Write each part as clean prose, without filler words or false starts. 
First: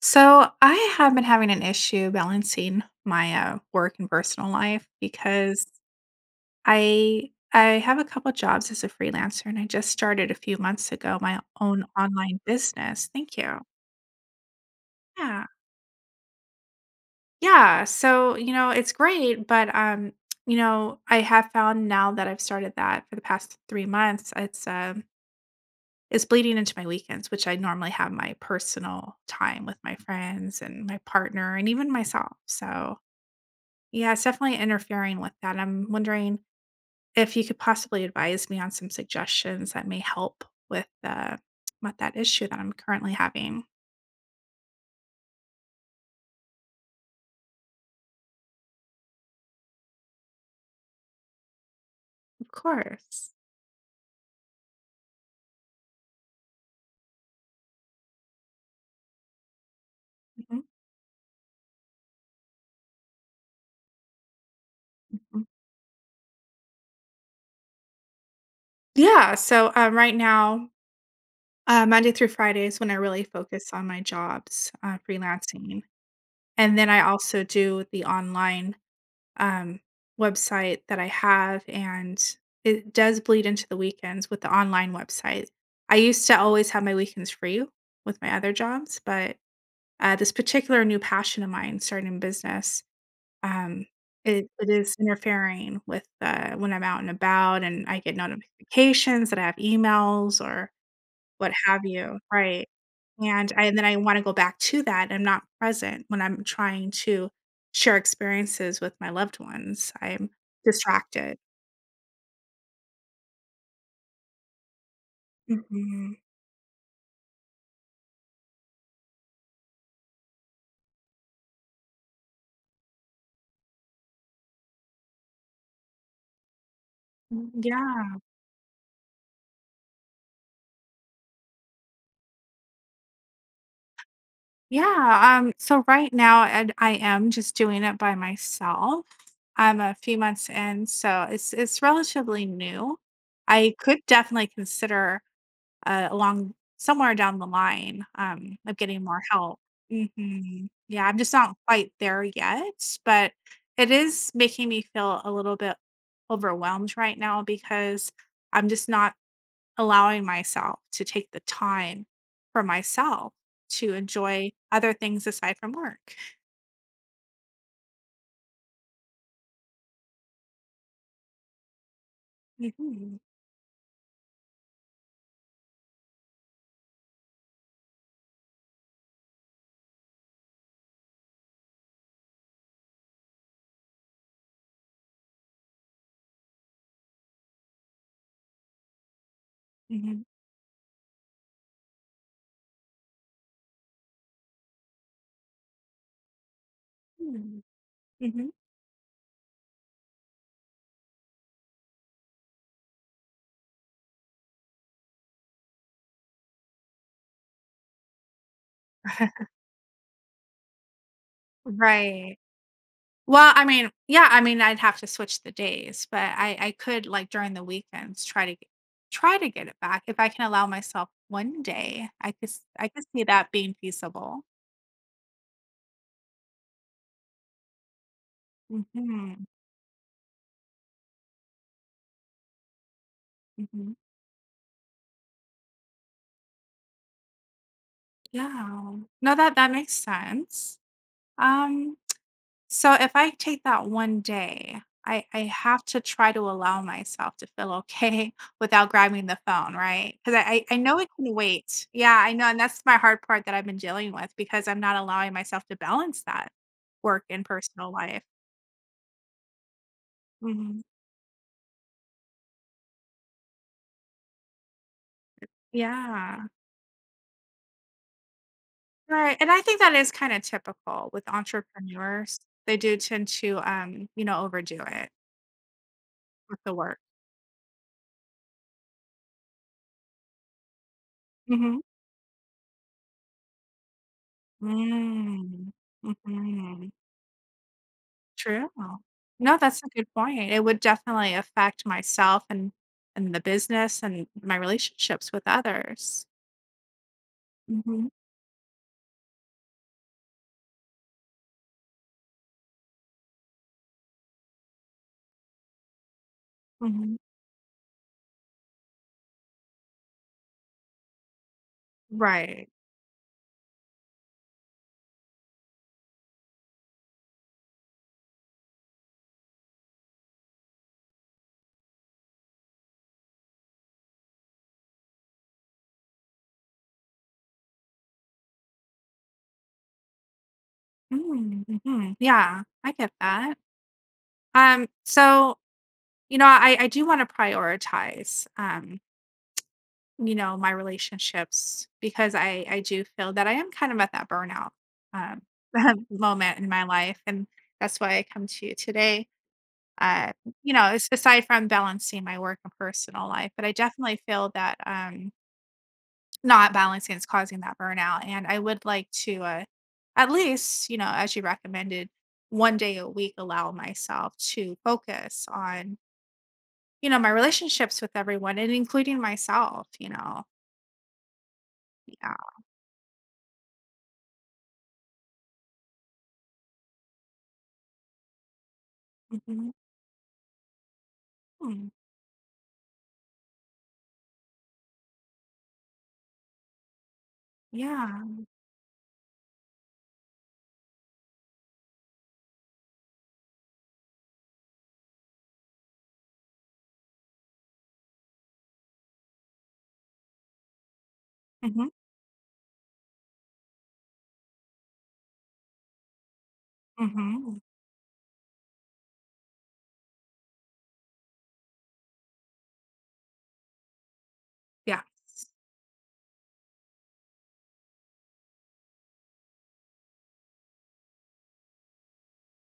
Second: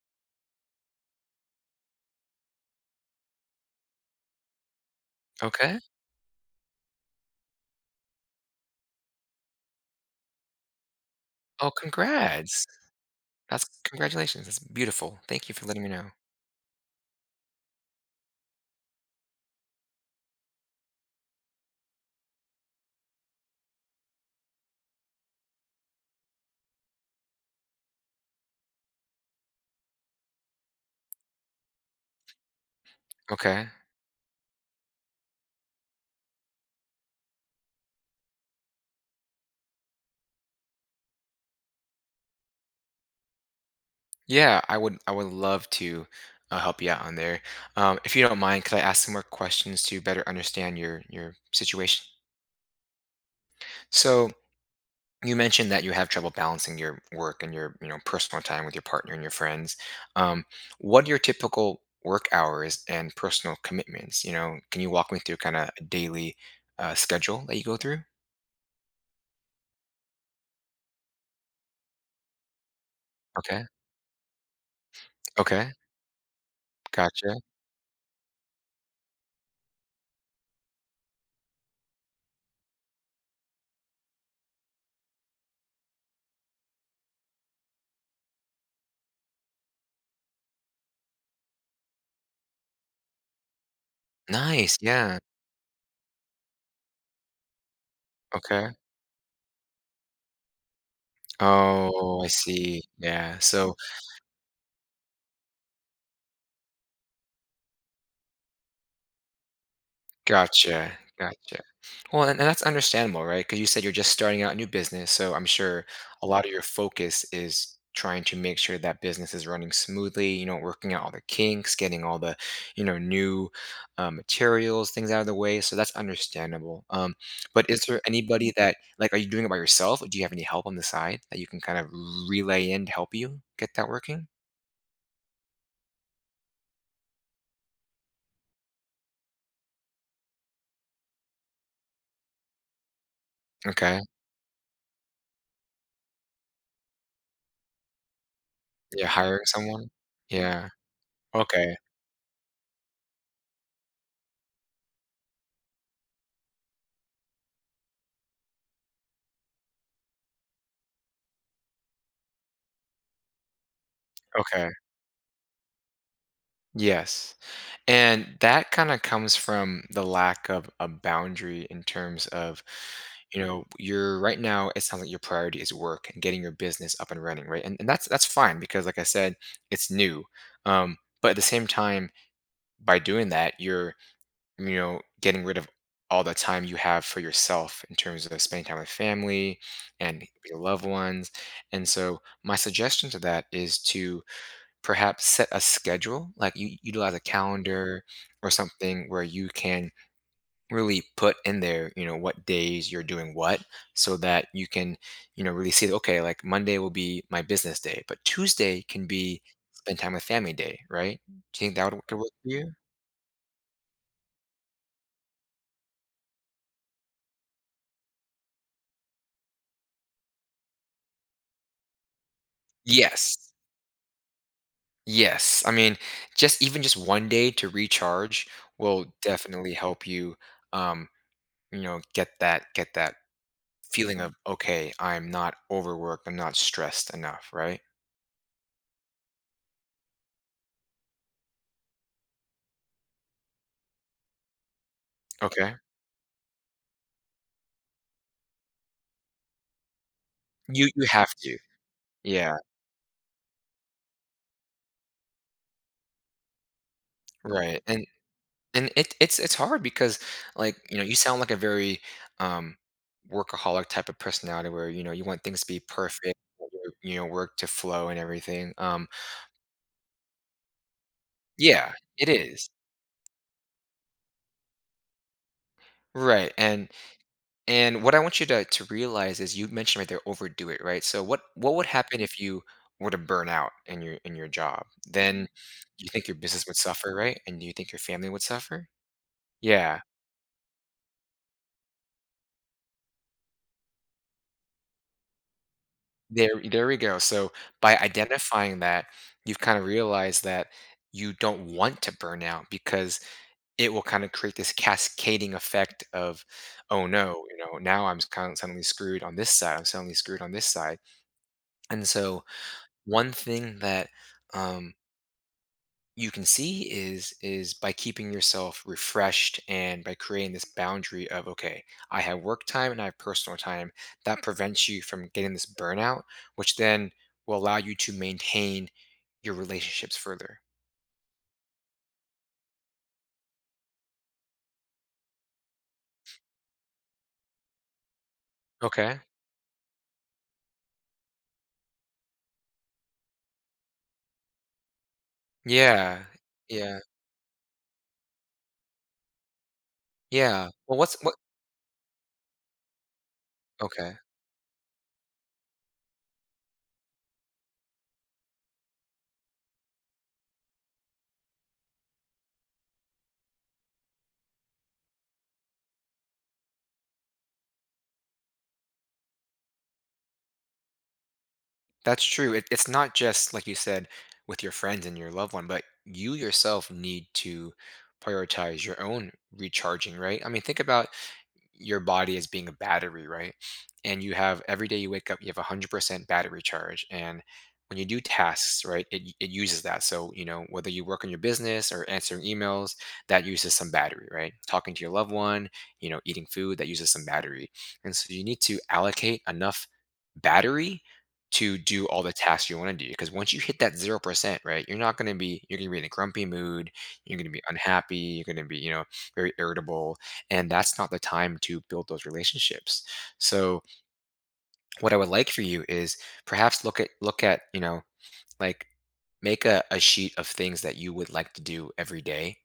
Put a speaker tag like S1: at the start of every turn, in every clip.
S1: So I have been having an issue balancing my work and personal life because
S2: Okay.
S1: I have a couple jobs as a freelancer and I just started a few months ago my
S2: Oh,
S1: own online
S2: congrats.
S1: business. Thank you.
S2: That's congratulations. That's beautiful.
S1: Yeah.
S2: Thank you for letting me know.
S1: Yeah. So, you know, it's great, but I have found now that I've started that for the past 3 months, it's bleeding into my weekends, which I normally have my personal time with my friends and my partner and even myself. So
S2: Okay.
S1: yeah, it's definitely interfering with that. I'm wondering if you could possibly advise me on some suggestions that may help with that issue that I'm currently having.
S2: Yeah, I would love to help you out on there. If you don't mind, could I ask some more questions to better understand your situation?
S1: Of course.
S2: So you mentioned that you have trouble balancing your work and your personal time with your partner and your friends. Um,
S1: Mhm,
S2: what are your typical work hours and personal commitments? You know, can you walk me through
S1: mhm.
S2: kind of a daily schedule that you go through?
S1: Yeah. So right now, Monday through Friday is when I really
S2: Okay.
S1: focus on my jobs,
S2: Okay.
S1: freelancing, and then I
S2: Gotcha.
S1: also do the online um, website that I have, and it does bleed into the weekends with the online website. I used to always have my weekends free with my other jobs, but this particular new passion of mine, starting a business, um, it
S2: Nice,
S1: is
S2: yeah,
S1: interfering with when I'm out and about, and I get
S2: okay.
S1: notifications that I have emails or what have you,
S2: Oh, I
S1: right.
S2: see, yeah,
S1: And I and
S2: so
S1: then I wanna go back to that. I'm not present when I'm trying to share experiences with my loved ones, I'm
S2: gotcha,
S1: distracted.
S2: gotcha. Well, and that's understandable, right? Because you said you're just starting out a new business, so I'm sure
S1: Mhm.
S2: a lot of your focus is trying to make sure that business is running smoothly, you know, working out all the kinks, getting all the, you know, new, materials, things out of the way, so that's understandable,
S1: Mm,
S2: but is there
S1: yeah.
S2: anybody that like, are you doing it by yourself, or do you have any help on the side that you can kind of relay in to help you get that working?
S1: Yeah, so right now, and I am just doing it by myself. I'm a few months in, so it's relatively new. I could
S2: Okay.
S1: definitely consider uh, along somewhere down the line, of getting
S2: You're
S1: more
S2: hiring
S1: help.
S2: someone?
S1: Mhm.
S2: Yeah.
S1: Yeah, I'm just not
S2: Okay,
S1: quite there yet, but it is making me feel a little bit overwhelmed right now because I'm just not allowing myself to take the time for myself to enjoy
S2: okay.
S1: other things aside from work.
S2: Yes. And that kinda comes from the lack of a boundary in terms of,
S1: Mhm.
S2: you know, you're right now, it sounds like your priority is work and getting your business up and running, right? And that's fine because like I said, it's new. But at the same time, by doing that, getting rid of all the time you have for yourself in terms of spending time with family
S1: Mhm.
S2: and your loved ones. And so, my suggestion to that is to perhaps set a schedule, like you utilize a
S1: Mm.
S2: calendar or
S1: Mhm.
S2: something where you can really put in there, you know, what days you're doing what so that you can, you know, really see, okay, like Monday will be my business day, but Tuesday can be spend time with family day, right? Do you think that would could work
S1: Right.
S2: for you?
S1: Well, I mean, yeah, I mean, I'd have to switch the days, but I could like during the weekends try to get it back if I can allow myself one day. I could see that
S2: Yes.
S1: being feasible.
S2: Yes. I mean, just even just one day to recharge will
S1: Mhm.
S2: definitely help you um, get that
S1: Mhm.
S2: feeling of okay, I'm not overworked, I'm not stressed enough, right?
S1: Yeah. No, that that makes sense. Um, so if I take that one day, I
S2: Okay.
S1: have to try to allow myself to feel okay without grabbing the phone, right? Because I
S2: You
S1: know
S2: you
S1: it
S2: have
S1: can
S2: to.
S1: wait. Yeah, I know.
S2: Yeah,
S1: And that's my hard part that I've been dealing with because I'm not allowing myself to balance that work and
S2: right.
S1: personal
S2: And
S1: life.
S2: and it's hard because like,
S1: Mhm.
S2: you know, you sound like a very um workaholic type of personality where, you know, you want things to be perfect,
S1: Yeah.
S2: you know, work to flow and everything.
S1: Right. And I think that is kind of typical with
S2: Yeah, it
S1: entrepreneurs.
S2: is.
S1: They do tend to, you know, overdo it
S2: Right.
S1: with the
S2: And
S1: work.
S2: And what I want you to realize is you mentioned right there overdo it, right? So what
S1: Mm-hmm.
S2: would happen if you were to burn out in your job? Then
S1: Mm.
S2: you think your business would
S1: Mm-hmm.
S2: suffer, right? And do you think your family would
S1: True.
S2: suffer?
S1: No, that's a
S2: Yeah.
S1: good point. It would definitely affect myself and the business and my relationships with others.
S2: There we go. So by
S1: Mhm,
S2: identifying that, you've kind of realized that you don't want to burn out because it will kind of create this cascading effect of oh
S1: mhm.
S2: no, you know, now I'm kind of suddenly screwed on this side, I'm suddenly screwed on this side. And so
S1: Right.
S2: one thing that um, you can see is by keeping yourself refreshed and by creating this boundary of okay, I have work time and I have personal time, that prevents you from getting this burnout, which then will allow you to maintain your relationships further.
S1: Mm, mhm. Yeah, I get that. So, you know, I do wanna prioritize,
S2: Okay,
S1: you know, my relationships because I do feel that I am kind of at that burnout, um,
S2: yeah,
S1: moment in my
S2: yeah.
S1: life, and that's why I come to you today. Uh,
S2: Yeah,
S1: you know,
S2: well,
S1: it's
S2: what's what
S1: aside from balancing my work and personal life, but I
S2: okay,
S1: definitely feel that not balancing is causing that burnout. And I would like to at least, you know, as you recommended, one day a week allow myself to focus on, you know, my relationships with everyone and including myself, you know.
S2: that's
S1: Yeah.
S2: true. It's not just like you said with your friends and your loved one, but you yourself need to prioritize your own
S1: Mhm.
S2: recharging, right? I mean, think about
S1: Mm,
S2: your body as being a battery, right? And you have, every day you wake up, you have 100% battery charge. And when you do
S1: yeah.
S2: tasks, right, it uses that. So, you know, whether you work on your business or answering emails, that uses some battery, right? Talking to your loved one, you know, eating food, that uses some battery. And so you need to allocate enough battery to
S1: Hmm.
S2: do all the tasks you want to do. Because once you hit that 0%, right, you're not going to be, you're going to be in a grumpy mood. You're going to
S1: Hmm.
S2: be unhappy. You're going to be, you know, very irritable, and that's not the time to build those relationships. So
S1: Yeah.
S2: what I would like for you is perhaps look at you know, like, make a sheet of things that you would like to do every day,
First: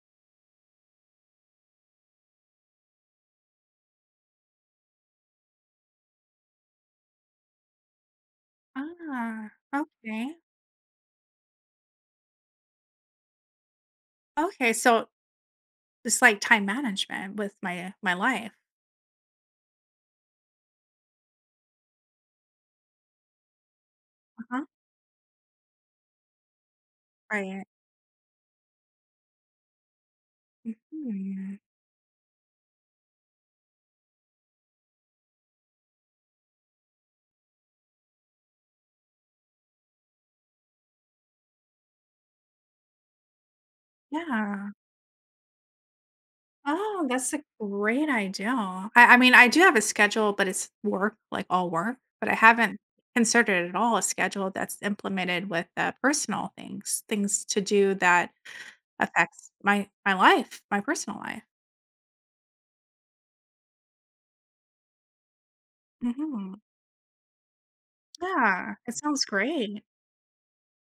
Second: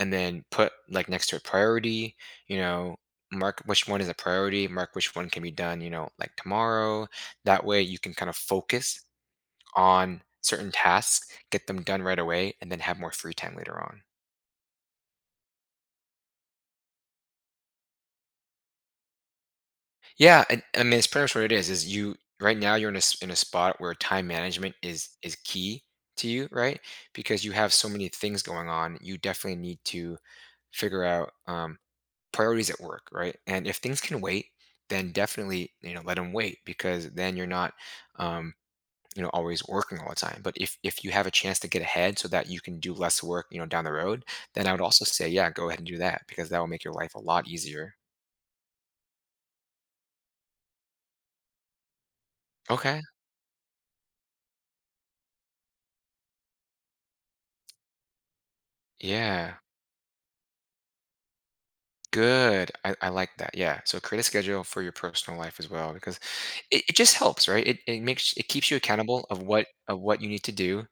S2: and then put like next to a priority, you know, mark which one is a priority, mark which one can be done, you know, like tomorrow. That way you can kind of focus
S1: Ah,
S2: on
S1: okay.
S2: certain tasks, get them done right away, and then have more free time later on.
S1: Okay. So it's like time management with my my life.
S2: Yeah, and, I mean, it's pretty much what it is. Is you right now you're in in a spot where time
S1: Uh-huh.
S2: management is key to you, right? Because you
S1: Right.
S2: have so many things going on, you definitely need to figure out
S1: Hmm.
S2: priorities at work, right? And if things can wait, then definitely, you know, let them wait because then you're not um, you know always working all the time. But if you have a chance to get ahead so that you can do less work, you know, down the road, then
S1: Yeah.
S2: I would also say, yeah, go ahead and do that because that will make your
S1: Oh,
S2: life a
S1: that's a
S2: lot easier.
S1: great idea. I mean, I do have a schedule, but it's work, like all work, but I haven't
S2: Okay.
S1: considered at all a schedule that's implemented with, personal things, things to do that affects
S2: Yeah.
S1: my my life, my personal life.
S2: Good. I like that. Yeah. So create a schedule for your personal life as well because
S1: Mhm.
S2: it just helps, right? It keeps
S1: Yeah,
S2: you
S1: it sounds
S2: accountable
S1: great.
S2: of what you need to do.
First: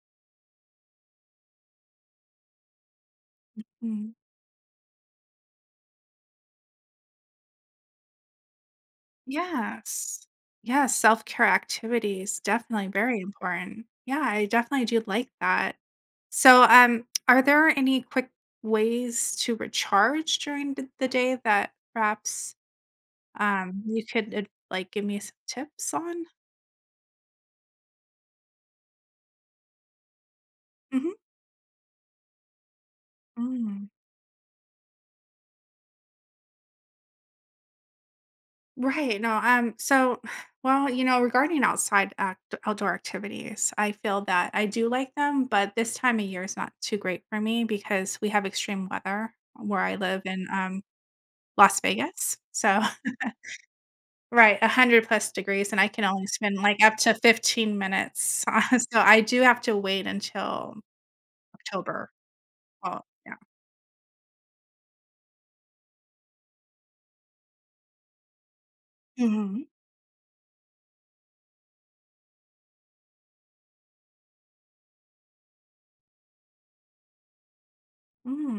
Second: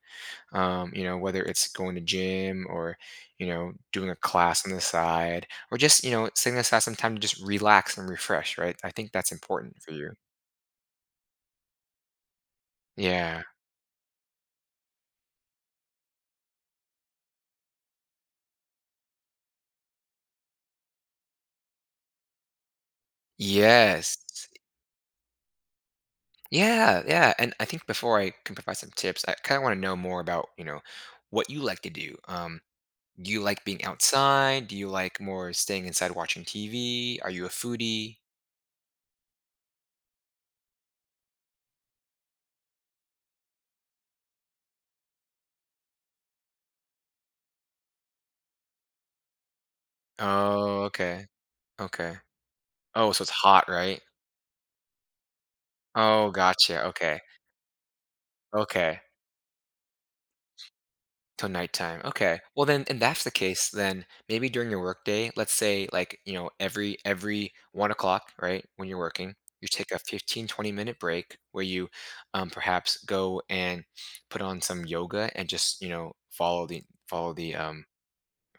S2: You know, whether it's going to gym or, you know, doing
S1: Mm.
S2: a class on the side, or just, you know, setting aside some time to just relax and refresh, right? I think that's important for you.
S1: Yes. Yes, self-care activities, definitely very
S2: Yeah.
S1: important. Yeah, I definitely do like that. So, are there any quick ways to recharge during th the day that perhaps, you
S2: Yes.
S1: could, ad like, give me some tips on?
S2: Yeah, yeah. And I think before I can provide some tips, I kind of want to know more about, you know,
S1: Mhm.
S2: what you like to do. Do you like being
S1: Mm.
S2: outside? Do you like more staying inside watching TV? Are you a foodie?
S1: Right. No, so well, you know, regarding outside act outdoor activities, I feel that I do like them, but this time of year is not too great for me because we have extreme weather where I live in
S2: Oh, okay.
S1: Las
S2: Okay.
S1: Vegas. So,
S2: Oh, so it's hot, right?
S1: right, 100 plus degrees and I can only
S2: Oh,
S1: spend
S2: gotcha.
S1: like up to
S2: Okay.
S1: 15 minutes. So
S2: Okay.
S1: I do have to wait until
S2: Till nighttime.
S1: October.
S2: Okay. Well then
S1: Oh,
S2: and that's the
S1: yeah.
S2: case, then maybe during your workday, let's say like, you know, every 1 o'clock, right? When you're working,
S1: Mhm.
S2: you take a 15 to 20 minute break where you perhaps go and put on some yoga and just, you know, follow the um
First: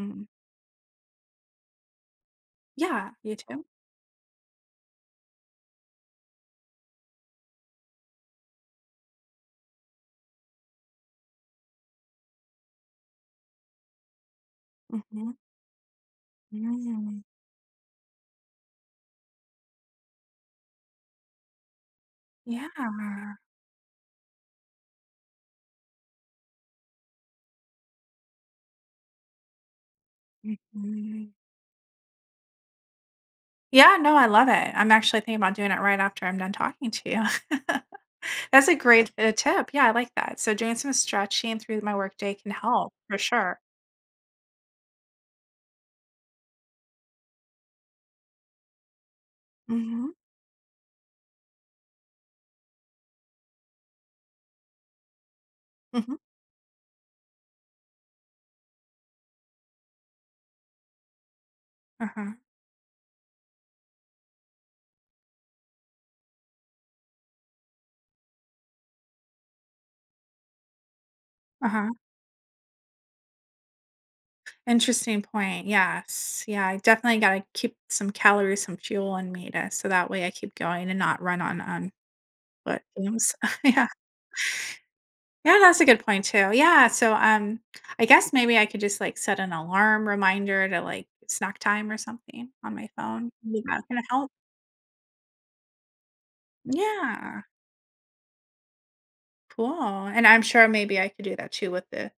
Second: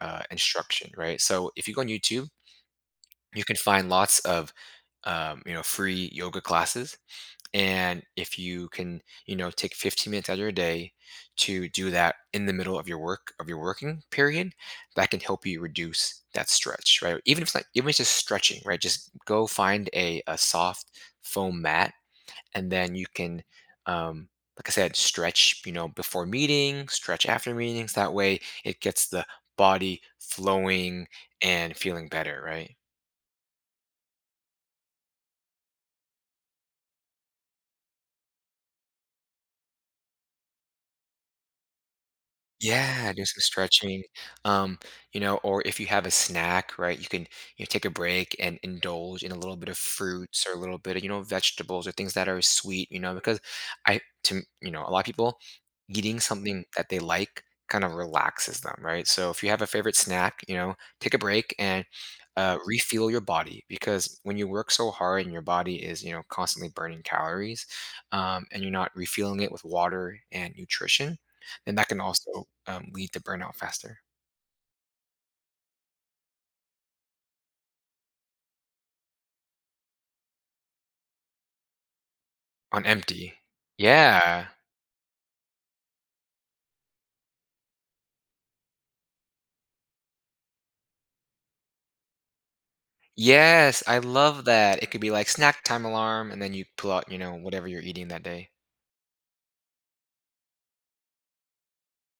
S2: uh, instruction, right? So if you go on YouTube,
S1: Yeah, you
S2: you can
S1: too.
S2: find lots of you know, free yoga classes, and if you can, you know, take 15 minutes out of your day to do that in the middle of your working period, that can
S1: Mhm.
S2: help you reduce that stretch, right?
S1: Mm.
S2: Even if it's not, even if it's just stretching, right? Just go find a soft foam mat,
S1: Yeah.
S2: and then you can um, like I said, stretch, you know, before meeting, stretch after meetings, that way it gets the body flowing
S1: Mhm.
S2: and feeling better, right?
S1: Yeah, no, I love it. I'm actually thinking about doing it right after I'm done talking to you. That's a great, tip. Yeah, I like that. So doing some stretching through my workday can help
S2: Yeah,
S1: for
S2: do some
S1: sure.
S2: stretching. Um, you know, or if you have a snack, right, you can, take a break and indulge in a little bit of
S1: Mhm,
S2: fruits or a little bit of, you know, vegetables or things that are sweet, you know, because I to m- you know, a lot of people
S1: mhm,
S2: eating something that they like kind of relaxes them, right? So if you have a favorite snack, you know, take a break and
S1: uh-huh,
S2: refuel your body because when you work so hard and your body is, you know, constantly burning calories, and you're not refueling it with water and nutrition, and that
S1: uh-huh.
S2: can also, lead to burnout faster.
S1: Interesting point. Yes. Yeah, I definitely gotta keep some calories, some fuel in me to so that way I keep going and not run on foot
S2: On
S1: fumes.
S2: empty.
S1: Yeah.
S2: Yeah.
S1: Yeah, that's a good point too. Yeah, so, I guess maybe I could just, like, set an alarm reminder to, like, snack time or something on my phone. Maybe that
S2: Yes,
S1: can
S2: I
S1: help.
S2: love that. It could be like snack time alarm, and then you pull out, you know,
S1: Yeah,
S2: whatever you're eating that day.
S1: cool, and I'm sure maybe I could do that too with the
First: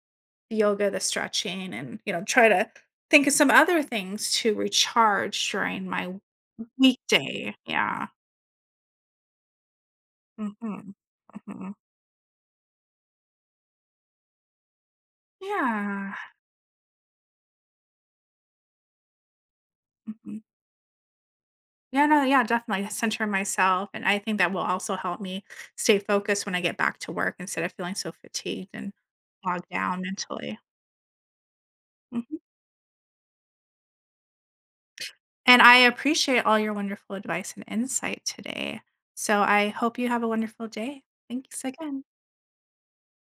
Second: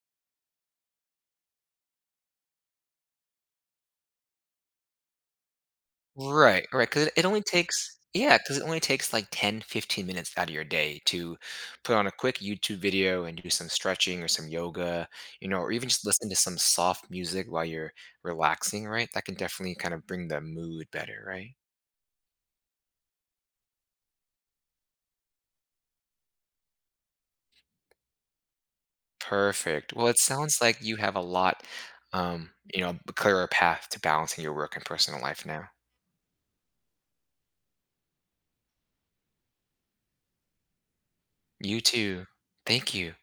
S1: yoga, the stretching, and, you know, try to think of some other things to recharge during my
S2: Right. Right. Because it only
S1: weekday.
S2: takes.
S1: Yeah.
S2: Yeah. Because it only takes like 10, 15 minutes out of your
S1: Mhm.
S2: day to
S1: Mhm.
S2: put on a quick YouTube video and do some stretching or some yoga, you know, or even just
S1: Yeah.
S2: listen to some soft music while you're relaxing, right? That can definitely kind of bring the
S1: Mhm.
S2: mood better, right?
S1: Yeah, no, yeah, definitely center myself, and I think that will also help me stay focused when I get back to work instead of feeling so fatigued and bogged
S2: Perfect.
S1: down
S2: Well, it
S1: mentally.
S2: sounds like you have a lot,
S1: Mhm.
S2: you know, a clearer path to balancing your work and personal life
S1: And
S2: now.
S1: I appreciate all your wonderful advice and insight today. So I hope you have a wonderful day. Thanks
S2: You
S1: again.
S2: too. Thank you.